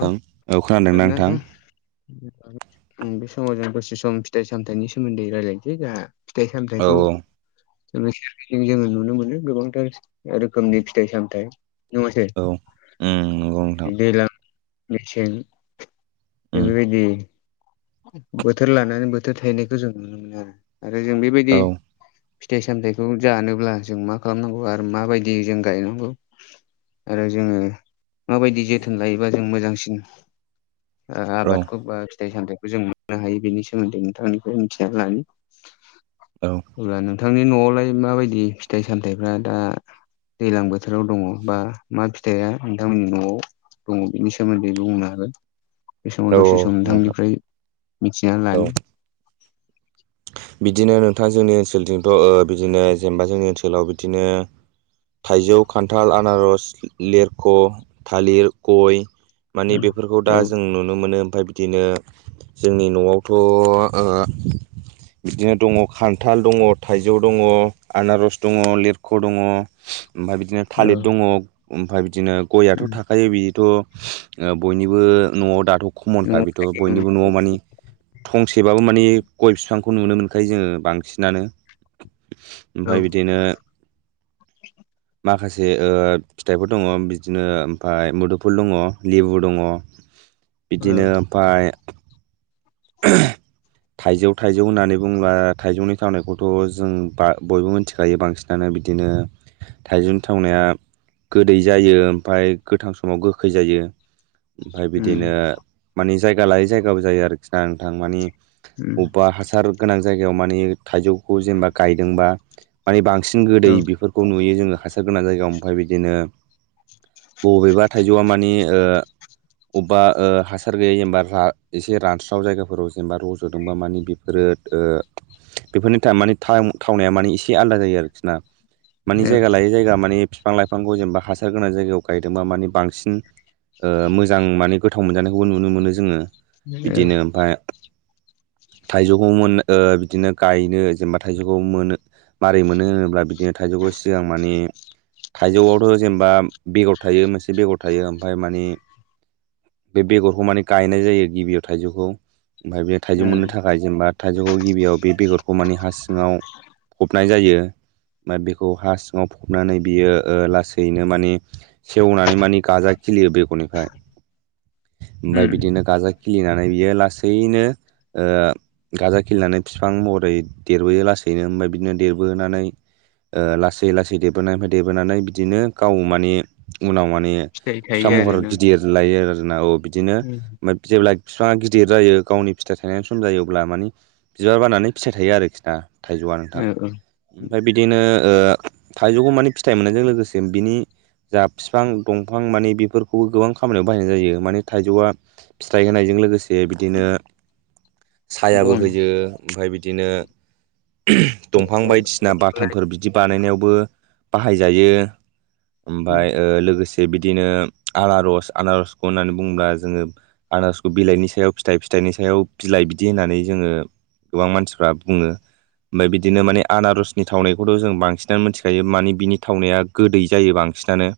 Hello नोंथां औ नोंथां खोनादोंना नोंथां? उम बे समाव जों दसे सम फिथाइ सामथायनि सोमोनदै रायज्लायनोसै जोंहा। फिथाय औ सामथायखौ जोङो [unintelligible] नुनो मोनो गोबांथार रोखोमनि फिथाइ सामथायाइ नङासै औ उम नंगौ नोंथां दैलां मेसें उम बेफोरबायदि बोथोर लानानै बोथोर थाहैनायखौ जों नुनो मोनो आरो आरो जों औ बेबायदि औ फिथाइ सामथायाइखौ जानोब्ला जों मा खालामनांगौ आरो माबायदि जों गायनांगौ ओ जोङो माबायदि जोथोन लायोबा जों मोजांसिन ओ औ आबादखौ बा फिथाइ सामथाइखौ जों मोननो हायो बेनि सोमोन्दै नोंथां मोननिखौ मिथिनानै लानि। औ अब्ला नोंथांनि न'आवलाय माबायदि फिथाइ सामथाइफ्रा दा दैलां बोथोराव दङ बा मा फिथाइआ नोंथांमोननि न'आव दङ बिनि सोमोन्दै बुंनो हागोन बे समाव औ दसे सम नोंथां नोंथांनिफ्राय मिथिना औ लानि बिदिनो नोंथां जोंनि ओनसोलजोंथ' ओ बिदिनो जेनेबा जोंनि ओनसोलाव बिदिनो थाइजौ खान्थाल आनारस लिरख' थालिर गय मानि बेफोरखौ दा औ जों नुनो मोनो ओमफय बिदिनो जोंनि न'आवथ' ओ बिदिनो दङ खान्थाल दङ थाइजौ दङ आनारस दङ लिरख' दङ ओमफ्राय बिदिनो थालिर औ दङ ओमफ्राय बिदिनो गयआथ' उम थाखायो बिथ' बयनिबो न'आव दाथ' खमनखा न'आव बेथ' थायो बयनिबो न'आव मानि थंसेबाबो माने गय फिफां खौ नुनो मोनखायो जोङो बांसिनानो औ ओमफ्राय बिदिनो [inaudible] माखासे ओ फिथाइफोर दङ बिदिनो ओमफ्राय मुदुफुल दङ लेबु दङ औ बिदिनो ओमफाय [unintelligible] थाइजौ थाइजौ होननानै बुङोब्ला थाइजौनि थावनायखौथ' जों बा बयबो मिथिखायो बांसिन दाना बिदिनो थाइजौ थावनाया गोदै जायो ओमफ्राय गोथां समाव गोखै जायो ओमफ्राय उम बिदिनो मानि जायगा लायै जायगाबो जायो आरोखि ना नोंथां मानि उम बबेबा हासार गोनां जायगायाव मानि थाइजौखौ जेनेबा गायदोंबा मानि बांसिन औ गोदै बेफोरखौ नुयो जोंङो हासार गोनां जायगायाव ओमफ्राय बिदिनो बबेबा थाइजौआ मानि ओ अबेबा ओ हासार गैयै जेनबा एसे रानस्र स्राव जायगाफोराव जेनेबा रज'दोंबा मानि बेफोरो ओ बेफोरनि टाइम माने टाइम थावनाया माने इसे आलदा जायो आरोखिना मानि औ जायगा लायै जायगा मानि बिफां लाइफांखौ जेनेबा हासार गोनां जायगायाव गायदोंबा माने बांसिन ओ मोजां माने गोथाव मोनजानायखौबो नुनो मोनो जोंङो औ बिदिनो ओमफ्राय थाइजौखौ मोन ओ बिदिनो गायनो जेनेबा थाइजौखौ मोनो मारै मोनो होनोब्ला बिदि दिनो थाइजौखौ सिगां माने थाइजौआवथ' जेनेबा बेगर थायो मोनसे बेगर थायो ओमफाय मानि बे बेगरखौ माने गायनाय जायो गिबियाव थाइजौखौ। ओमफाय बे थाइजौ मोननो उम थाखाय जेनेबा थाइजौखौ गिबियाव बे बेगरखौ माने हा सिङाव फबनाय जायो। बा बेखौ हा सिङाव फबनानै बियो ओ लासैनो मानि सेवनानै मानि गाजा खिलियो बेगरनिफ्राय। ओमफाय उम बिदिनो गाजा खिलिनानै बियो लासैनो ओ गाजा खिलिनानै बिफां महरै देरबोयो लासैनो। ओमफाय बिदिनो देरबोनानै ओ लासै लासै देरबोनायनिफ्राय देरबोनानै बिदिनो गाव माने उनाव माने फिथाइ थायो फिसा महर आरोना गिदिर लायो आरोना। औ बिदिनो उम ओमफ्राय जेब्ला बिफाङा गिदिर जायो गावनि फिथाइ थायनायनि सम जायो अब्ला मानि बिबार बारनानै फिथाइ थायो आरोखि ना थाइजौआ नोंथां। औ औ ओमफाय बिदिनो ओ थाइजौखौ माने फिथाइ मोननायजों लोगोसे बिनि जा बिफां दंफां मानि बेफोरखौबो गोबां खामानियाव बाहायनाय जायो। माने थाइजौआ फिथाइ होनायजों लोगोसे बिदिनो सायाबो बन होयो। ओमफाय बिदिनो दंफां बायदिसिना बाथामफोर बिदि बानायनायावबो बाहायजायो ओमफाय ओ लोगोसे जे बिदिनो आनारस आनारसखौ होननानै बुङोब्ला जोङो आनारजखौ बिलाइनि सायाव फिथाइ फिथाइनि सायाव बिलाइ बिदि होनानै जोङो गोबां मानसिफ्रा बुङो ओमफाय बिदिनो माने आनारसनि थावनायखौथ' जों बांसिनानो मिथिखायो। मानि बिनि थावनाया गोदै जायो बांसिनानो।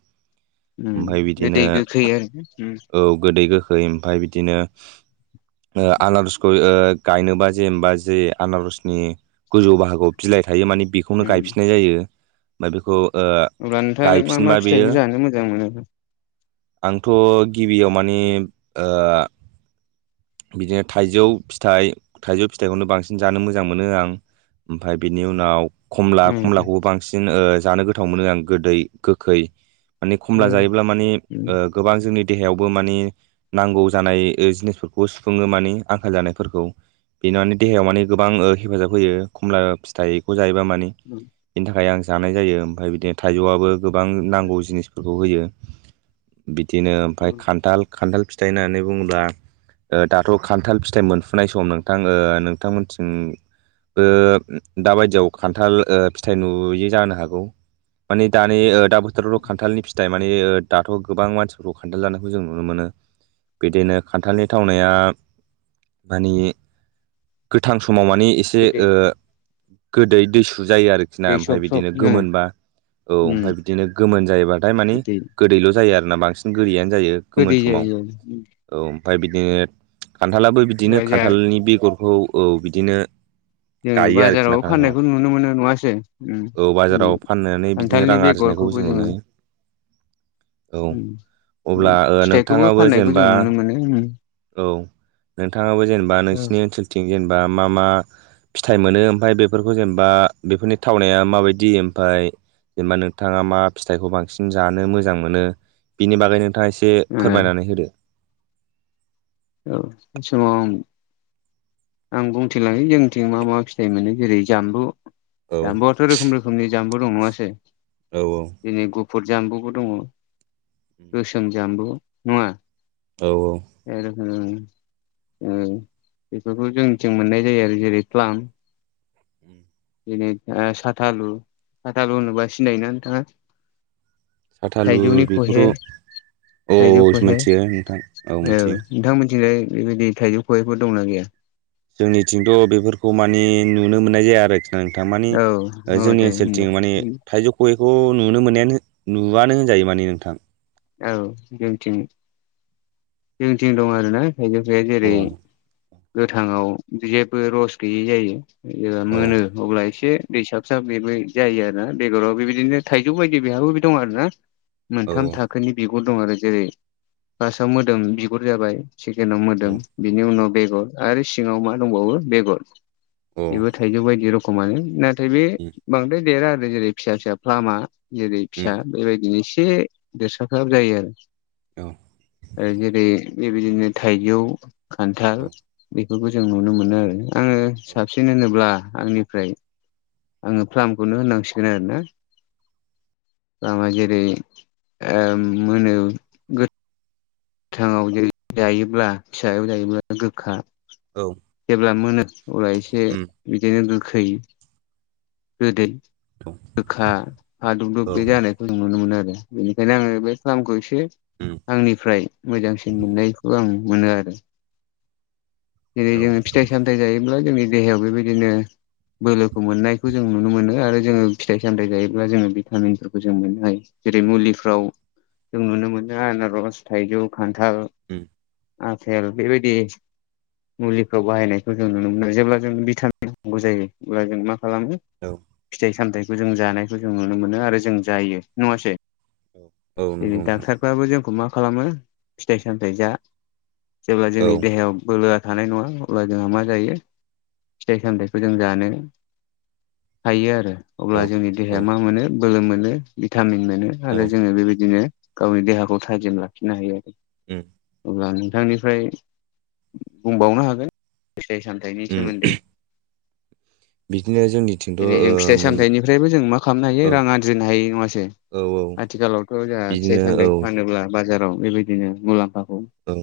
उम ओमफाय बे बिदिनो दै गोखै आरो उम औ गोदै गोखै खै ओमफाय बिदिनो ओ आनारसखौ ओ गायनोबा जेनेबा जि आनारसनि गोजौ बाहागोआव बिलाइ थायो माने बे खौनो उम गायफिननाय जायो। ओमफाय बेखौ अब्ला नोंथाङालाय मा गायफिनबा मा बेयो फिथाइखौ जानो मोजां मोनो? आंथ' गिबियाव मानि ओ बिदिनो थाइजौ फिथाइ थाइजौ फिथाइखौनो बांसिन जानो मोजां मोनो आं। ओमफाय बिनि उनाव खमला उम खमलाखौबो बांसिन जानो गोथाव मोनो आं गोदै गोखै माने खमला उम जायोब्ला मानि उम ओ गोबां जोंनि देहायावबो मानि नांगौ जानाय जिनिसफोरखौ सुफुङो मानि आंखाल जानायफोरखौ। बेनानो देहायाव माने गोबां हेफाजाब होयो खमला फिथाइखौ जायोबा माने। उ बेनि थाखाय आं जानाय जायो। ओमफाय बिदिनो थाइजौआबो गोबां नांगौ जिनिसफोरखौ होयो। बिदिनो ओमफाय उम खान्थाल खान्थाल फिथाइ होननानै बुङोब्ला ओ दाथ' खान्थाल फिथाइ मोनफुनाय सम नोंथां ओ नोंथांमोनथिं बो दाबायदियाव खान्थाल ओ फिथाइ नुयो जानो हागौ। मानि दानि ओ दा बोथोराव र' खान्थालनि फिथाइ मानि दाथ' गोबां मानसिफोरखौ खान्थाल जानायखौ जों नुनो मोनो। बिदिनो खान्थालनि थावनाया मानि गोथां समाव मानि एसे गोदै ओ गोदै दैसु जायो आरो खिना दै ओमफाय सब सब बिदिनो उम गोमोनबा औ उम ओमफाय बिदिनो गोमोन जायोबाथाय मानि गोदै गोदैल' जायो आरोना बांसिन गोदैयानो जायो गोदै गोमोन समाव। जायो औ ओमफाय बिदिनो खान्थालाबो बिदिनो जा खान्थालनि बेगरखौ औ बिदिनो जोङो गायो आरोखिना बाजाराव खान्थालखौ। फाननायखौ नुनो मोनो नङासै उम औ दिनै बाजाराव फाननानै बिदि दि खान्थालनि रां आरजिनायखौबो बेगरखौबो जों नुनो जोङो औ उम अब्ला ओ नोंथाङाबो जेने बेखौ जों नुनो मोनो। उम औ नोंथाङाबो जेनेबा ओ नोंसिनि ओनसोलथिं जेनेबा मा मा फिथाइ मोनो ओमफाय बेफोरखौ जेनेबा बेफोरनि थावनाया माबायदि जेनेबा नोंथाङा मा फिथाइखौ बांसिन जानो मोजां मोनो बिनि बागै नोंथाङा एसे से औ फोरमायनानै होदो औ बे समाव आं आं बुंथिलांनि जोंनिथिं मा मा फिथाइ मोनो जेरै जामबु औ जाम्बुआथ रोखोम रोखोमनि जामबु दं नङासै औ औ जेरै गुफुर जामबुबो दङ गोसोम जामबु नङा? औ औ बे रोखोमनि उम बेफोरखौ जोंनिथिं मोननाय जायो आरो जेरै प्लाम जेरै ओ साथालु साथालु होनोबा सिनायोना नोंथाङा? साथालु थाइजौनि खहे बेखौथ' औ थाइजौखहे मिथियो नोंथां औ मिथियो नोंथांमोनथिंजाय बेबायदि थाइजौ खहे फोर दंना गैया? जोंनिथिंथ बेफोरखौ माने नुनो मोननाय जाया आरो ओ नोंथां माने औ औ जोंनि दे ओनसोलथिं माने होनबा थाइजौ खहेखौ नुनो मोननायानो नुआानो होनजायो माने नोंथां औ जोंथिं जोंथिं दं आरोना थायजौ‌खहेया अ जेरै गोथांआव जेबो रस गैयै जायो ओ औ मोनो अब्ला एसे दैसाब साब बेबो जायो आरोना बेगराव बेबायदिनो थाइजौ बायदि बिहाबो दं आरो ना मोनथाम थाखोनि बिगुर दं आरो जेरै फार्स्टआव मोदोम बिगुर जाबाय सेकेेनाव औ मोदोम बिनि उनाव बेगर आरो सिङाव मा दंबावो बेगर औ बेबो थाइजौ बायदि रखोमानो नाथाय बे बांद्राय देरा आरो जेरै फिसा फिसा फ्लामा जेरै उम फिसा उम बेबायदिनो एसे देरसाब साब जायो आरो औ ओ जेरै बेबायदिनो थाइजौ खान्थाल औ बे बेफोरखौ जों नुनो मोनो आरो आङो साबसिन होनोब्ला आंनिफ्राय आङो फ्लार्खौनो होनांसिगोन आरो ना प्लामा जेरै ओम मोनो थाङाव जेरै जायोब्ला फिसायाव जायोब्ला गोखा औ जेब्ला मोनो अब्ला एसे उम बिदिनो गोखै गोदै औ गोखा फादुब दुब औ बे जानायखौ जों नुनो मोनो आरो बेनिखायनो आङो बे प्लामखौ ए उम [unintelligible] आंनिफ्राय मोजांसिन मोननायखौ आं मोनो आरो जेरै औ जोङो उम फिथाइ सामथायाइ जायोब्ला जोंनि देहायाव बेबायदिनो बोलोखौ मोननायखौ जों नुनो मोनो आरो जोङो फिथाइ सामथायाइ जायोब्ला जोङो भिटामिनफोरखौ जों मोननो हायो जेरै मुलिफ्राव जों नुनो मोनो आनारस थाइजौ खान्थाल आफेल बेबायदि मुलिफ्राव बाहायनायखौ जों नुनो मोनो जेब्ला जों भिटामिन नांगौ जायो अब्ला जों मा? खालामो औ फिथाइ सामथायाइखौ जों जानायखौ जों नुनो मोनो आरो जों जायो नङासै? औ औ जेरै नंगौ नोंथां डाक्टारफ्राबो जोंखौ मा खालामो फिथाइ सामथाय जा जेब्ला औ जोंनि देहायाव बोलोआ थानाय नङा अब्ला जोंहा मा जायो फिथाइ सामथाइखौ जों जानो हायो आरो अब्ला औ जोंनि देहाया औ मा मोनो बोलो मोनो भिटामिन मोनो आरो औ जोङो बेबायदिनो गावनि देहाखौ थाजिम लाखि नो हायो आरो उम अब्ला नोंथांनिफ्राय बुंबावनो हागोन फिथाय सामथायनि उम सोमोन्दै बिदिनो जोंनिथिंथ' जेरै ओ जों फिथाइ मोन सामथाइनिफ्रायबो जों मा खालामनो हायो औ रां आरजिनो हायो नङासै औ औ आथिखालावथ जोंहा फिथाइ बिदिनो औ सामथाइ फानोब्ला बाजाराव बेबायदिनो मुलाम्फाखौ औ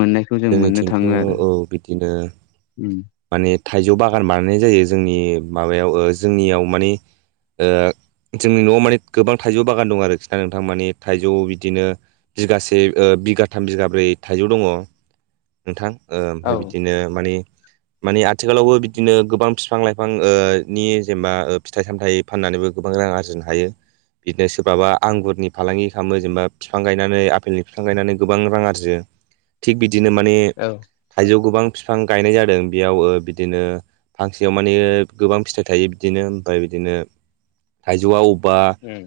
मोननायखौ जों मोननो जोंनिथिंथ' थाङो आरो औ बिदिनो माने थाइजौ बागान बानायनाय जायो जोंनि माबायाव जोंनियाव माने ओ जोंनि नआव माने गोबां थाइजौ बागान दं आरोखि ना नोंथां माने थाइजौ बिदिनो बिगासे ओ बिगाथाम बिगाब्रै थाइजौ दङ नोंथां औ ओमफ्राय बिदिनो मानि मानि आथिखालावबो बिदिनो गोबां बिफां लाइफां नि जेनेबा फिथाइ सामथाइ फाननानैबो गोबां रां आरजिनो हायो बिदिनो सोरबाबा आंगुरनि फालांगि खालामो जेनेबा बिफां गायनानै आफेलनि बिफां गायनानै गोबां रां आरजियो थिग बिदिनो माने औ थाइजौ गोबां फिफां गायनाय जादों बेयाव बिदिनो फांसेयाव माने गोबां फिथाइ थायो बिदिनो ओमफ्राय बिदिनो थाइजौआ अबेबा उम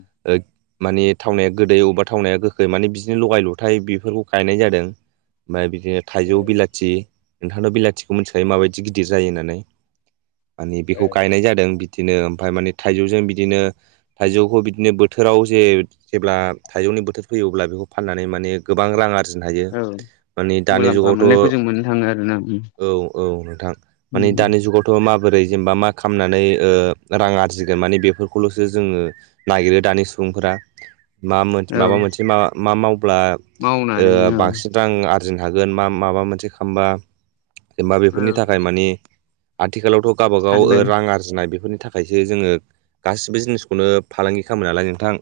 माने थावनाया गोदै अबेबा थावनाया गोखै माने बिदिनो लगाय लथाय बेफोरखौ गायनाय जादों ओमफ्राय बिदिनो थाइजौ उम बिलाथि नोंथांनाव बिलाथिखौ मिथिखायो माबायदि गिदिर जायो होननानै माने बेखौ उम गायनाय जादों बिदिनो ओमफफ्राय माने थाइजौजों बिदिनो थाइजौखौ बिदिनो बोथोराव जे जेब्ला थाइजौनि बोथोर फैयो अब्ला बेखौ फाननानै माने गोबां रां आरजि दायो औ मानि दानि मुलाम्फा जुगावथ मोननायखौ जों मोननो थाङो आरोना उम औ औ नोंथां माने उम दानि जुगाव थ माबोरै जेनेबा मा खालामनानै रां आरजिगोन माने बेफोरखौलसो जोङो नागिरो दानि सुबुंफोरा मा औ माबा मोनसे म मा मावब्ला मावनानै औ बांसिन रां आरजिनो हागोन मा माबा मोनसे खालामबा जेनबा औ बेफोरनि थाखाय मानि आथिखालावथ गावबागाव सानबाय रां आरजिनाय बेफोरनि थाखाय थाखायसो जोङो गासिबो जिनिसखौनो फालांगि खालामो नालाय नोंथां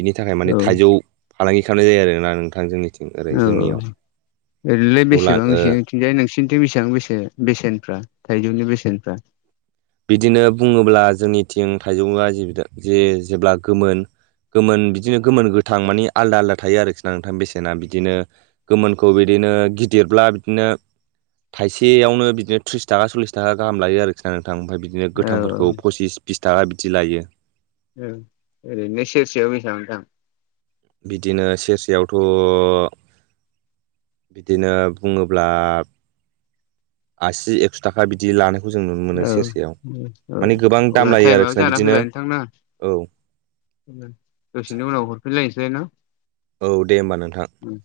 बिनि थाखाय माने औ थाइजौ फालांगि खालामनाय जायो आरोना नोंथां जोंनिथिं ओरै औ जोंनियाव ओरैलाय अब्ला ओ बेसेबांसो जाय नोंसिनिथिं बेसेबां बेसे बेसेनफ्रा थाइजौनि बेसेनफ्रा बिदिनो बुङोब्ला जोंनिथिं थाइजौआ जे जेब्ला गोमोन। गोमोन बिदिनो गोमोन गोथां मानि आलदा आलदा थायो आरोखि ना नोंथां बेसेना बिदिनो गोमोनखौ बिदिनो गिदिरब्ला बिदिनो थाइसेयावनो बिदिनो त्रिस थाखा सल्लिस थाखा गाहाम लायो आरोखि आङो गोथां ओमफ्राय बिदिनो औ गोथांफोरखौ फसिस बिस थाखा बिदि लायो। ओरैनो सेरसेयाव बेसेबां? बिदिनो सेरसेयावथ' बिदिनो बुङोब्ला आसि एकस' थाखा बिदि लानायखौ जों नुनो मोनो औ सेरसेयाव औ माने गोबां अब्ला दाम लायो टाइमाबो आरोखि ना जाना बिदिनो फैबाय नोंथां ना औ दसेनि उनाव हरफिनलायनोसै ना औ दे होमबा नोंथां। ओम